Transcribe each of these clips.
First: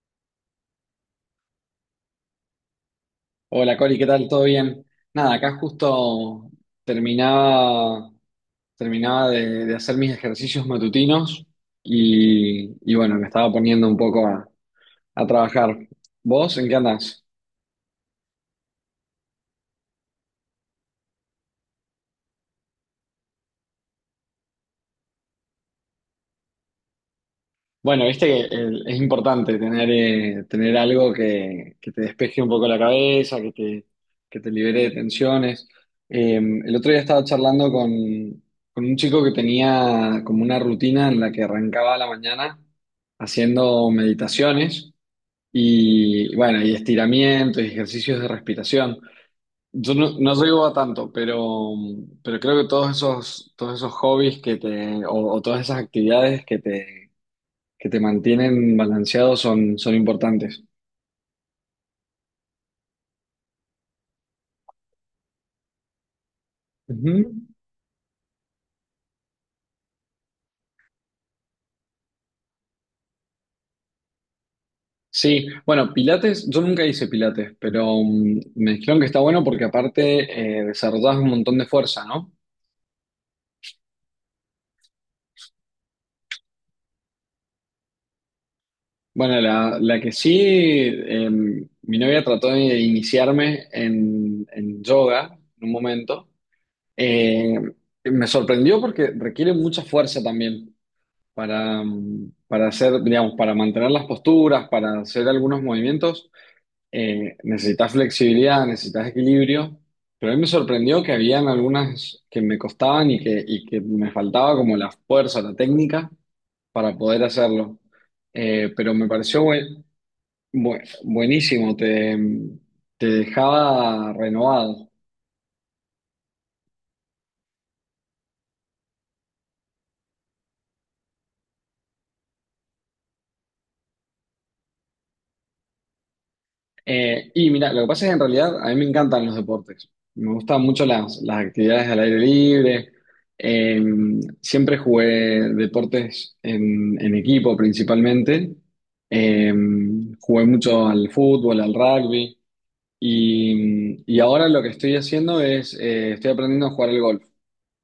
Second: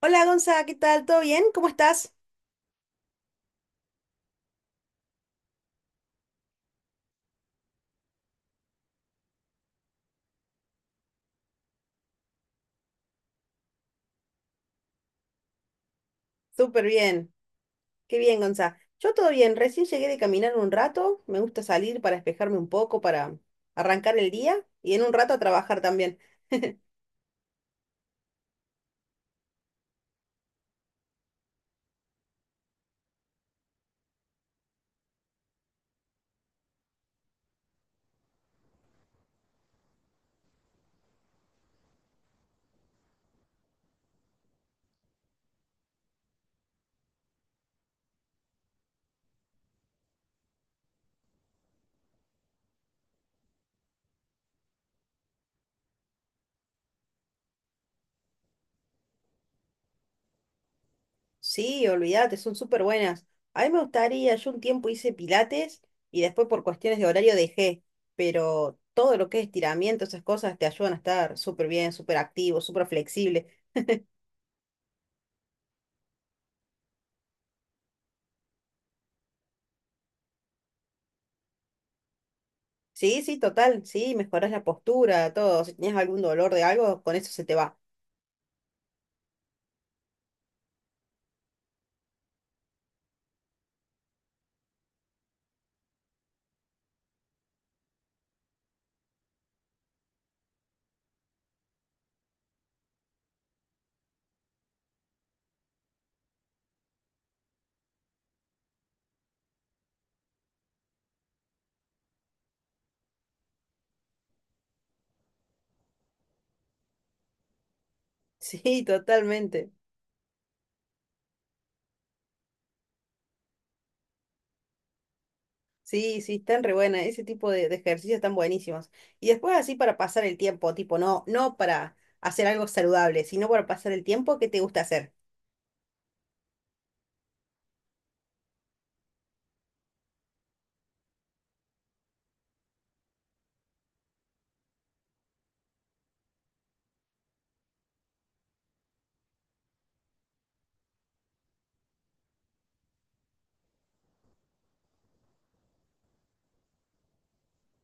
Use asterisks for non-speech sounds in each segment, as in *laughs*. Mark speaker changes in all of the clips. Speaker 1: Hola Gonza, ¿qué tal? ¿Todo bien? ¿Cómo estás?
Speaker 2: Hola Cori, ¿qué tal? ¿Todo bien? Nada, acá justo terminaba, terminaba de hacer mis ejercicios matutinos y bueno, me estaba poniendo un poco a trabajar. ¿Vos en qué
Speaker 1: Súper
Speaker 2: andás?
Speaker 1: bien. Qué bien, Gonza. Yo todo bien. Recién llegué de caminar un rato. Me gusta salir para despejarme un poco, para arrancar el día y en un rato a trabajar también.
Speaker 2: Bueno, viste que es importante tener algo que te despeje un poco la cabeza, que te libere de tensiones. El otro día estaba charlando con un chico que tenía como una rutina en la que arrancaba a la mañana haciendo meditaciones y, bueno, y estiramientos y ejercicios de respiración. Yo no llego a tanto, pero creo que todos esos hobbies o todas esas actividades que te mantienen balanceado son importantes.
Speaker 1: Sí, olvídate, son súper buenas. A mí me gustaría, yo un tiempo hice pilates y después por cuestiones de horario
Speaker 2: Ujú.
Speaker 1: dejé, pero todo lo que es estiramiento, esas cosas te ayudan a estar súper bien, súper activo, súper flexible.
Speaker 2: Sí, bueno, Pilates, yo nunca hice Pilates, pero me dijeron que está bueno porque aparte desarrollas un montón de fuerza, ¿no?
Speaker 1: Sí, sí, total. Sí, mejoras la postura, todo. Si tenías algún dolor de algo, con eso se te va.
Speaker 2: Bueno, la que sí, mi novia trató de iniciarme en yoga en un momento. Eh, Me sorprendió porque requiere mucha fuerza también para hacer, digamos, para mantener las posturas, para hacer algunos movimientos. Necesitas flexibilidad, necesitas equilibrio, pero a mí me sorprendió que habían algunas que me costaban y que me faltaba como la fuerza, la técnica para poder hacerlo.
Speaker 1: Sí,
Speaker 2: Pero me pareció
Speaker 1: totalmente.
Speaker 2: buenísimo, te dejaba renovado.
Speaker 1: Sí, sí, están re buenas. Ese tipo de ejercicios están buenísimos. Y después así para pasar el tiempo, tipo, no, no para hacer algo saludable, sino para pasar el tiempo, ¿qué te gusta hacer?
Speaker 2: Y mira, lo que pasa es que en realidad a mí me encantan los deportes. Me gustan mucho las actividades al aire libre. Eh, Siempre jugué deportes en equipo principalmente. Eh, Jugué mucho al fútbol, al rugby. Y ahora lo que estoy haciendo estoy aprendiendo a jugar al golf.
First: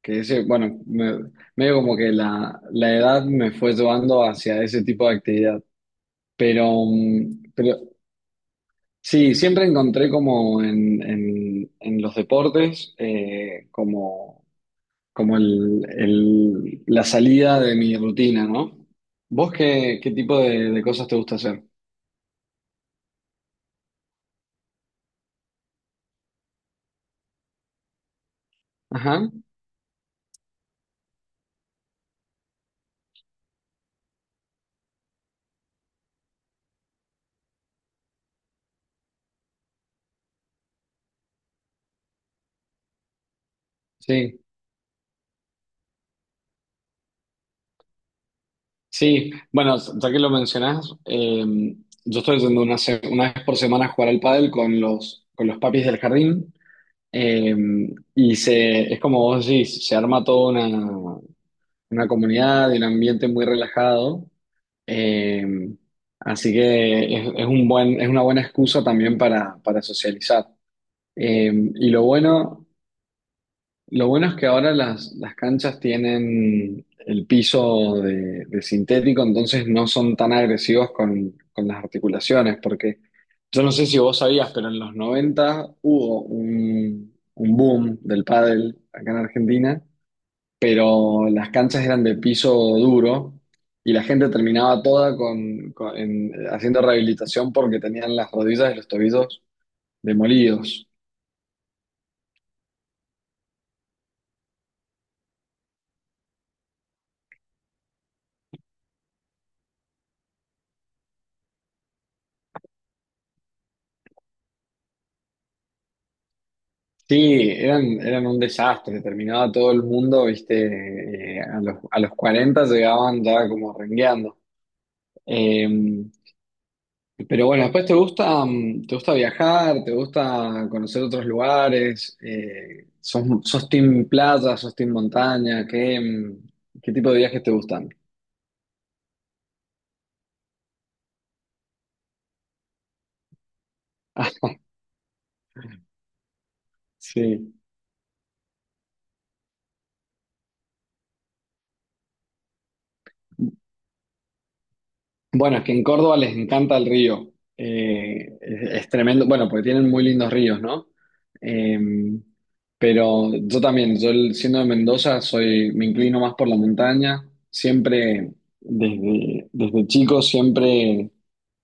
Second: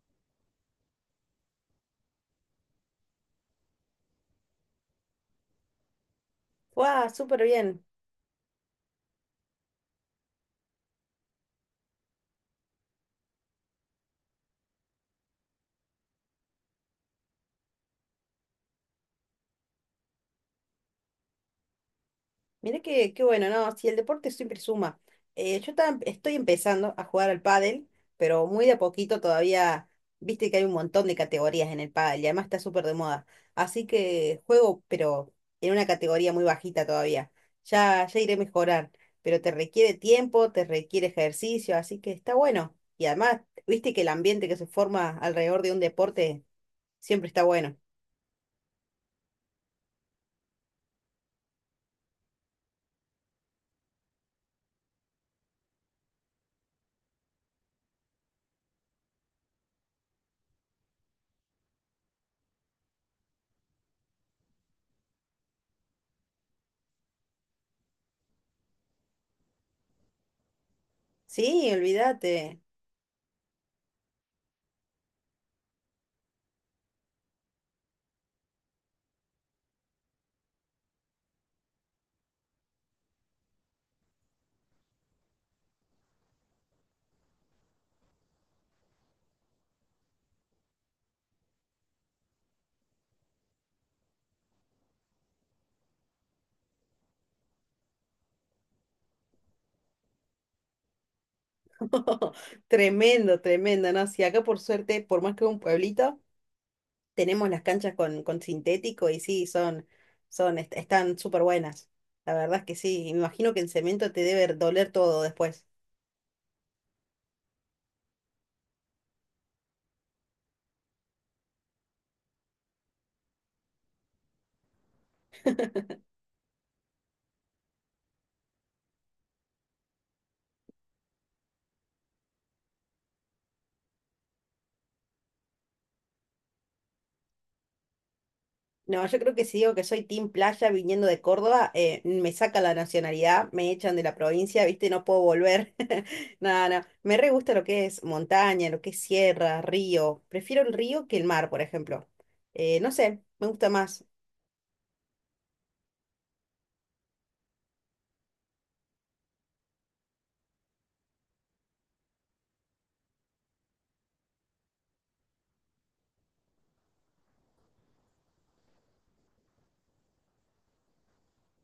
Speaker 2: Que ese, bueno, medio como que la edad me fue llevando hacia ese tipo de actividad. Pero,
Speaker 1: ¡Wow! Súper
Speaker 2: mm, pero
Speaker 1: bien.
Speaker 2: Sí, siempre encontré como en los deportes, como la salida de mi rutina, ¿no? ¿Vos qué tipo de cosas te gusta hacer?
Speaker 1: Mira que, qué bueno, ¿no? Si el deporte siempre suma. Estoy empezando a jugar al pádel, pero muy de a poquito
Speaker 2: Ajá,
Speaker 1: todavía, viste que hay un montón de categorías en el pádel y además está súper de moda. Así que juego, pero en una categoría muy bajita todavía. Ya, ya iré a mejorar, pero te requiere tiempo, te requiere ejercicio, así que está bueno. Y además, viste que el
Speaker 2: sí,
Speaker 1: ambiente que se forma alrededor de un deporte siempre está bueno.
Speaker 2: sí. Bueno, ya que lo mencionás, yo estoy yendo una vez por semana a jugar al pádel con los, papis del jardín. eh, y es como vos decís, se arma toda una comunidad y un ambiente muy relajado. Eh, Así que es es una buena excusa también para socializar.
Speaker 1: Sí,
Speaker 2: Y lo
Speaker 1: olvídate.
Speaker 2: bueno, lo bueno es que ahora las canchas tienen el piso de sintético, entonces no son tan agresivos con las articulaciones, porque yo no sé si vos sabías, pero en los 90 hubo un boom del pádel acá en Argentina, pero las canchas eran de piso duro y la gente terminaba toda con haciendo rehabilitación porque tenían las rodillas y los tobillos demolidos.
Speaker 1: *laughs* Tremendo, tremendo, ¿no? Sí, acá por suerte, por más que un pueblito, tenemos las canchas con sintético y sí, están súper buenas. La verdad es que sí, me imagino que en cemento te debe doler todo después.
Speaker 2: Sí, eran un desastre, terminaba todo el mundo, viste, a los 40 llegaban ya como rengueando. Eh, pero bueno, después te gusta viajar, te gusta conocer otros lugares, sos team playa, sos team montaña, ¿qué tipo de viajes te gustan?
Speaker 1: No, yo creo que si digo que soy team playa viniendo de Córdoba, me saca la nacionalidad, me echan de la
Speaker 2: Ah,
Speaker 1: provincia, ¿viste? No puedo volver. *laughs* No, no, me re
Speaker 2: sí.
Speaker 1: gusta lo que es montaña, lo que es sierra, río. Prefiero el río que el mar, por ejemplo. No sé, me gusta más.
Speaker 2: Bueno, es que en Córdoba les encanta el río. Es tremendo. Bueno, porque tienen muy lindos ríos, ¿no? Eh, pero yo también, yo siendo de Mendoza, me inclino más por la montaña. Siempre, desde chico, siempre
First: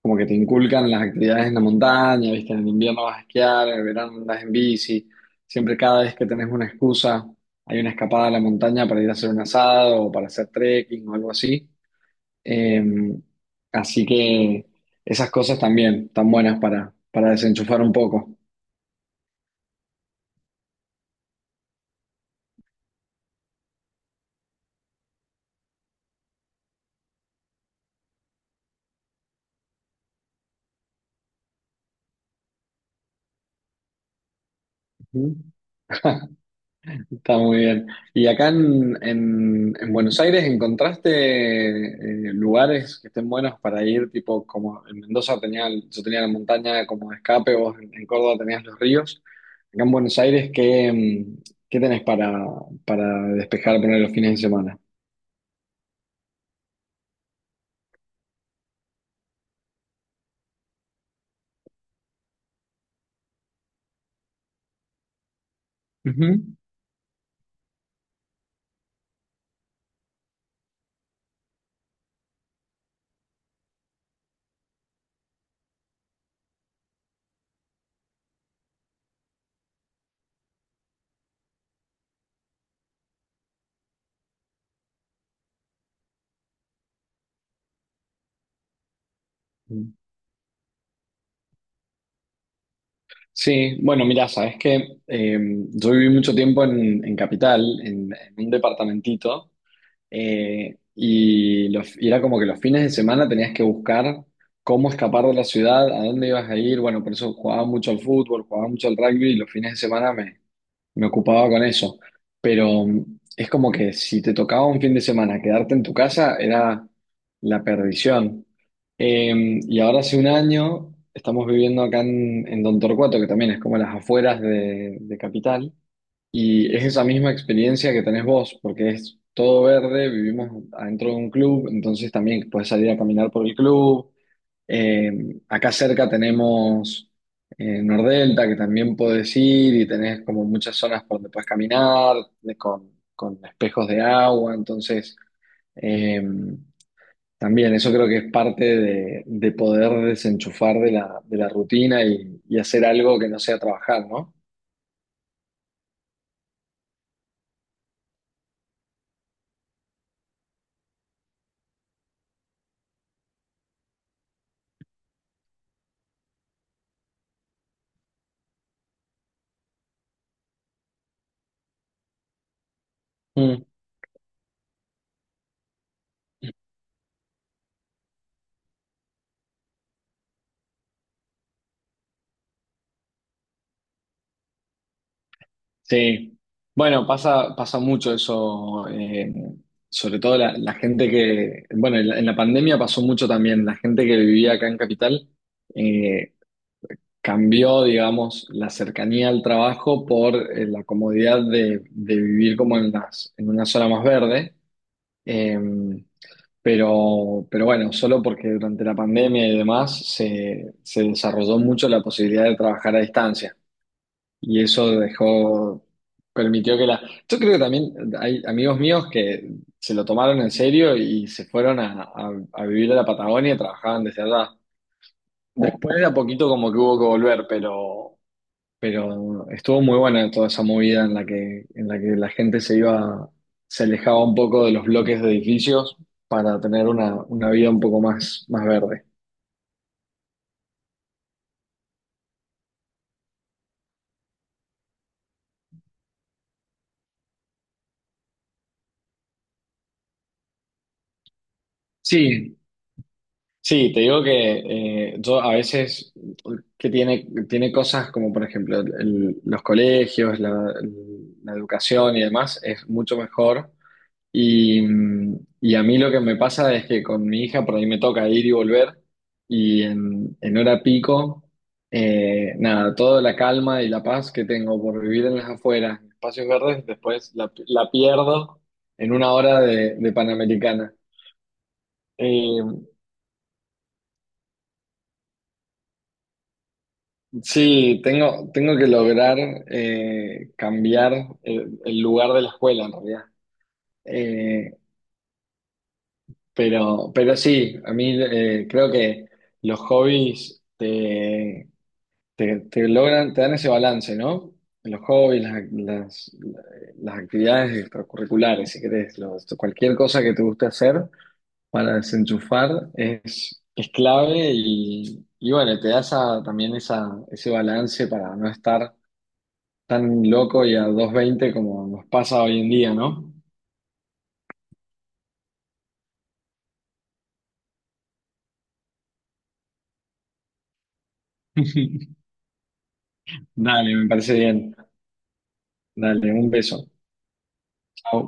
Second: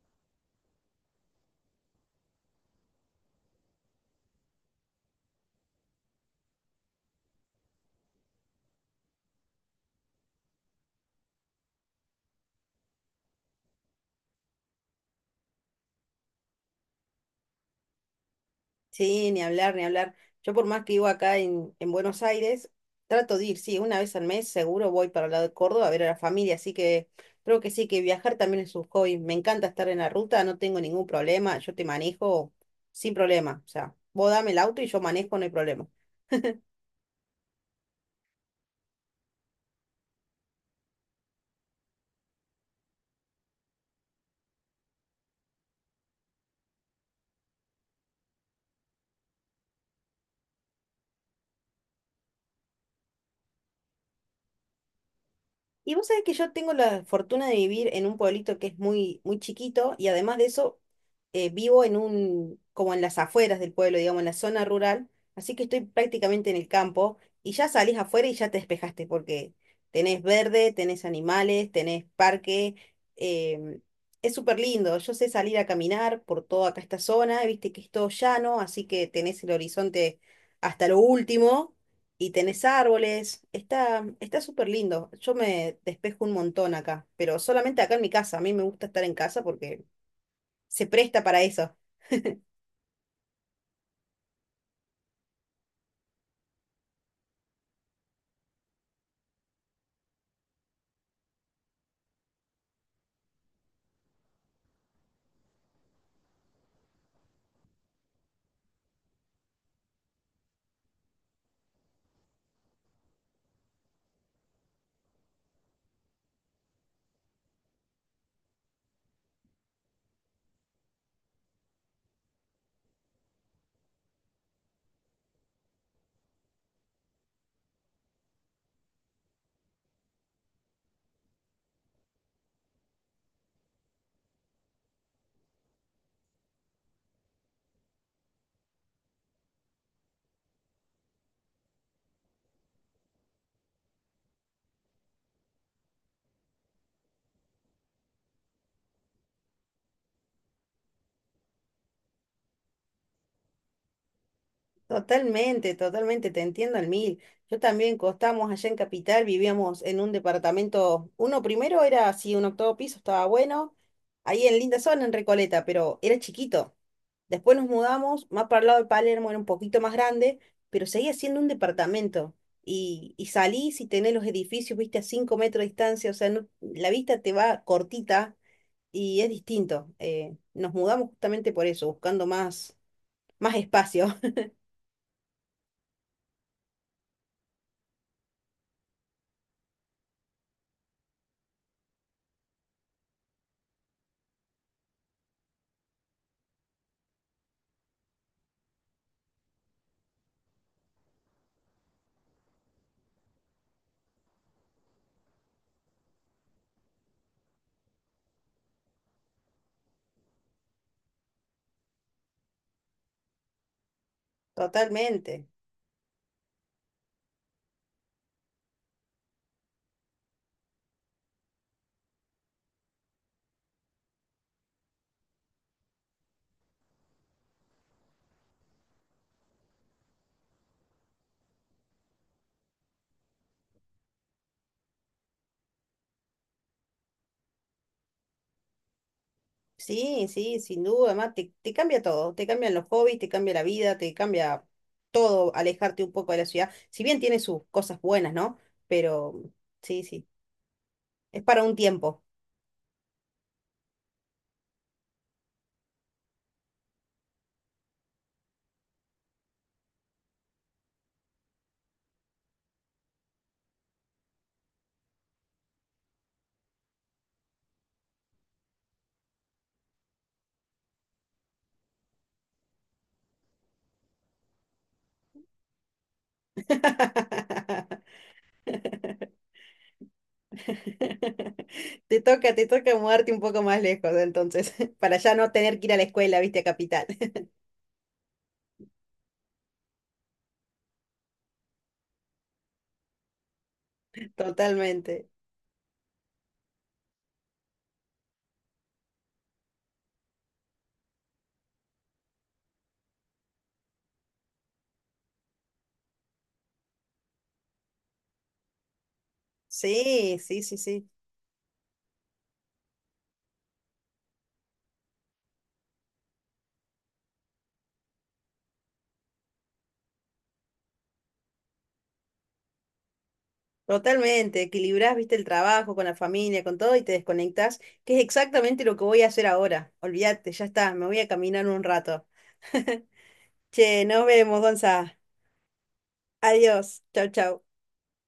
Speaker 2: como que te inculcan las actividades en la montaña, ¿viste? En invierno vas a esquiar, en verano andas en bici. Siempre cada vez que tenés una excusa, hay una escapada a la montaña para ir a hacer un asado o para hacer trekking o algo así. Eh, Así que esas cosas también están buenas para desenchufar un poco.
Speaker 1: Sí, ni hablar, ni hablar. Yo por más que vivo acá en Buenos Aires, trato de ir, sí, una vez al mes seguro voy para el lado de Córdoba a ver a la familia, así que creo que sí, que viajar también es un hobby. Me encanta estar en la ruta, no tengo ningún problema, yo te manejo sin problema. O sea, vos dame el auto y yo
Speaker 2: Ujú.
Speaker 1: manejo, no hay problema.
Speaker 2: Está muy bien. ¿Y acá en Buenos Aires encontraste lugares que estén buenos para ir? Tipo, como en Mendoza yo tenía la montaña como de escape, vos en Córdoba tenías los ríos. Acá en Buenos Aires, ¿qué tenés para despejar, poner los fines de semana?
Speaker 1: Y vos sabés que yo tengo la fortuna de vivir en un pueblito que es muy, muy chiquito y además de eso vivo como en las afueras del pueblo, digamos, en la zona rural, así que estoy prácticamente en el campo y ya salís afuera y ya te despejaste porque tenés verde, tenés animales, tenés parque. em, es súper lindo. Yo sé salir a caminar por toda acá esta zona, viste que es todo llano, así que tenés el horizonte hasta lo último y tenés árboles, está, está súper lindo. Yo me despejo un montón acá, pero solamente acá en mi casa. A mí me gusta estar en casa porque
Speaker 2: Ujú.
Speaker 1: se presta para eso.
Speaker 2: Sí, bueno, mira, sabes que yo viví mucho tiempo en, Capital, en un departamentito, y era como que los fines de semana tenías que buscar cómo escapar de la ciudad, a dónde ibas a ir. Bueno, por eso jugaba mucho al fútbol, jugaba mucho al rugby, y los fines de semana me ocupaba con eso. Pero es como que si te tocaba un fin de semana quedarte en tu casa era la perdición. Y ahora hace un año estamos viviendo acá en Don Torcuato, que también es como las afueras de Capital. Y es esa misma experiencia que tenés vos, porque es todo verde, vivimos adentro de un club, entonces también puedes salir a caminar por el club. Eh, Acá cerca tenemos Nordelta, que también podés ir y tenés como muchas zonas por donde puedes caminar, con espejos de agua, entonces eh, también eso creo que es parte de poder desenchufar de la rutina y hacer algo que no sea trabajar, ¿no?
Speaker 1: Totalmente, totalmente, te entiendo al mil. Yo también costamos allá en Capital, vivíamos en un departamento, uno primero era así, un octavo piso, estaba bueno, ahí en linda zona, en Recoleta, pero era chiquito. Después nos mudamos, más para el lado de Palermo, era un poquito más grande, pero seguía siendo un departamento. Y
Speaker 2: Mm.
Speaker 1: salís y tenés los edificios, viste, a 5 metros de distancia, o sea, la vista te va cortita y es distinto. Nos mudamos justamente por eso, buscando más, más espacio.
Speaker 2: Sí, bueno, pasa mucho eso, sobre todo la, gente que, bueno, en la pandemia pasó mucho también, la gente que vivía acá en Capital eh, cambió, digamos, la cercanía al trabajo por la comodidad de vivir como en una zona más verde, eh, pero bueno, solo porque durante la pandemia y demás se desarrolló mucho la posibilidad de trabajar a distancia.
Speaker 1: *laughs*
Speaker 2: Y eso
Speaker 1: Totalmente.
Speaker 2: permitió que la... Yo creo que también hay amigos míos que se lo tomaron en serio y se fueron a vivir a la Patagonia y trabajaban desde allá. Después de a poquito como que hubo que volver, pero estuvo muy buena toda esa movida en la que la gente se iba, se alejaba un poco de los bloques de edificios para tener una vida un poco más verde.
Speaker 1: Sí, sí, sin duda, además te cambia todo, te cambian los hobbies, te cambia la vida, te cambia todo, alejarte un poco de la ciudad, si bien tiene sus cosas buenas, ¿no? Pero sí, sí, es para un tiempo.
Speaker 2: Sí. Sí, te digo que yo a veces que tiene cosas como por ejemplo los colegios, la, educación y demás es mucho mejor y a mí lo que me pasa es que con mi hija por ahí me toca ir y volver y en, hora pico, nada, toda la calma y la paz que tengo por vivir en las afueras, en espacios verdes, después la,
Speaker 1: *laughs*
Speaker 2: pierdo en una hora de Panamericana. Eh,
Speaker 1: Te toca mudarte un poco más lejos, entonces, *laughs* para ya no tener que ir a la escuela, viste, a capital. *laughs*
Speaker 2: Sí, tengo que lograr cambiar el lugar de la escuela en realidad. Eh,
Speaker 1: Totalmente.
Speaker 2: pero, sí, a mí creo que los hobbies te logran, te dan ese balance, ¿no? Los hobbies, las actividades extracurriculares, si querés, cualquier cosa que
Speaker 1: Sí,
Speaker 2: te
Speaker 1: sí,
Speaker 2: guste
Speaker 1: sí, sí.
Speaker 2: hacer para desenchufar es clave y bueno, te da ese balance para no estar tan loco y a 220 como nos pasa hoy en día, ¿no?
Speaker 1: Totalmente, equilibrás, viste, el trabajo con la familia, con todo y te desconectás, que es exactamente lo que voy a hacer ahora. Olvídate, ya está, me voy a caminar un rato. *laughs*
Speaker 2: Dale,
Speaker 1: Che,
Speaker 2: me
Speaker 1: nos
Speaker 2: parece
Speaker 1: vemos,
Speaker 2: bien.
Speaker 1: Gonza.
Speaker 2: Dale, un beso.
Speaker 1: Adiós, chau, chau.
Speaker 2: Chao.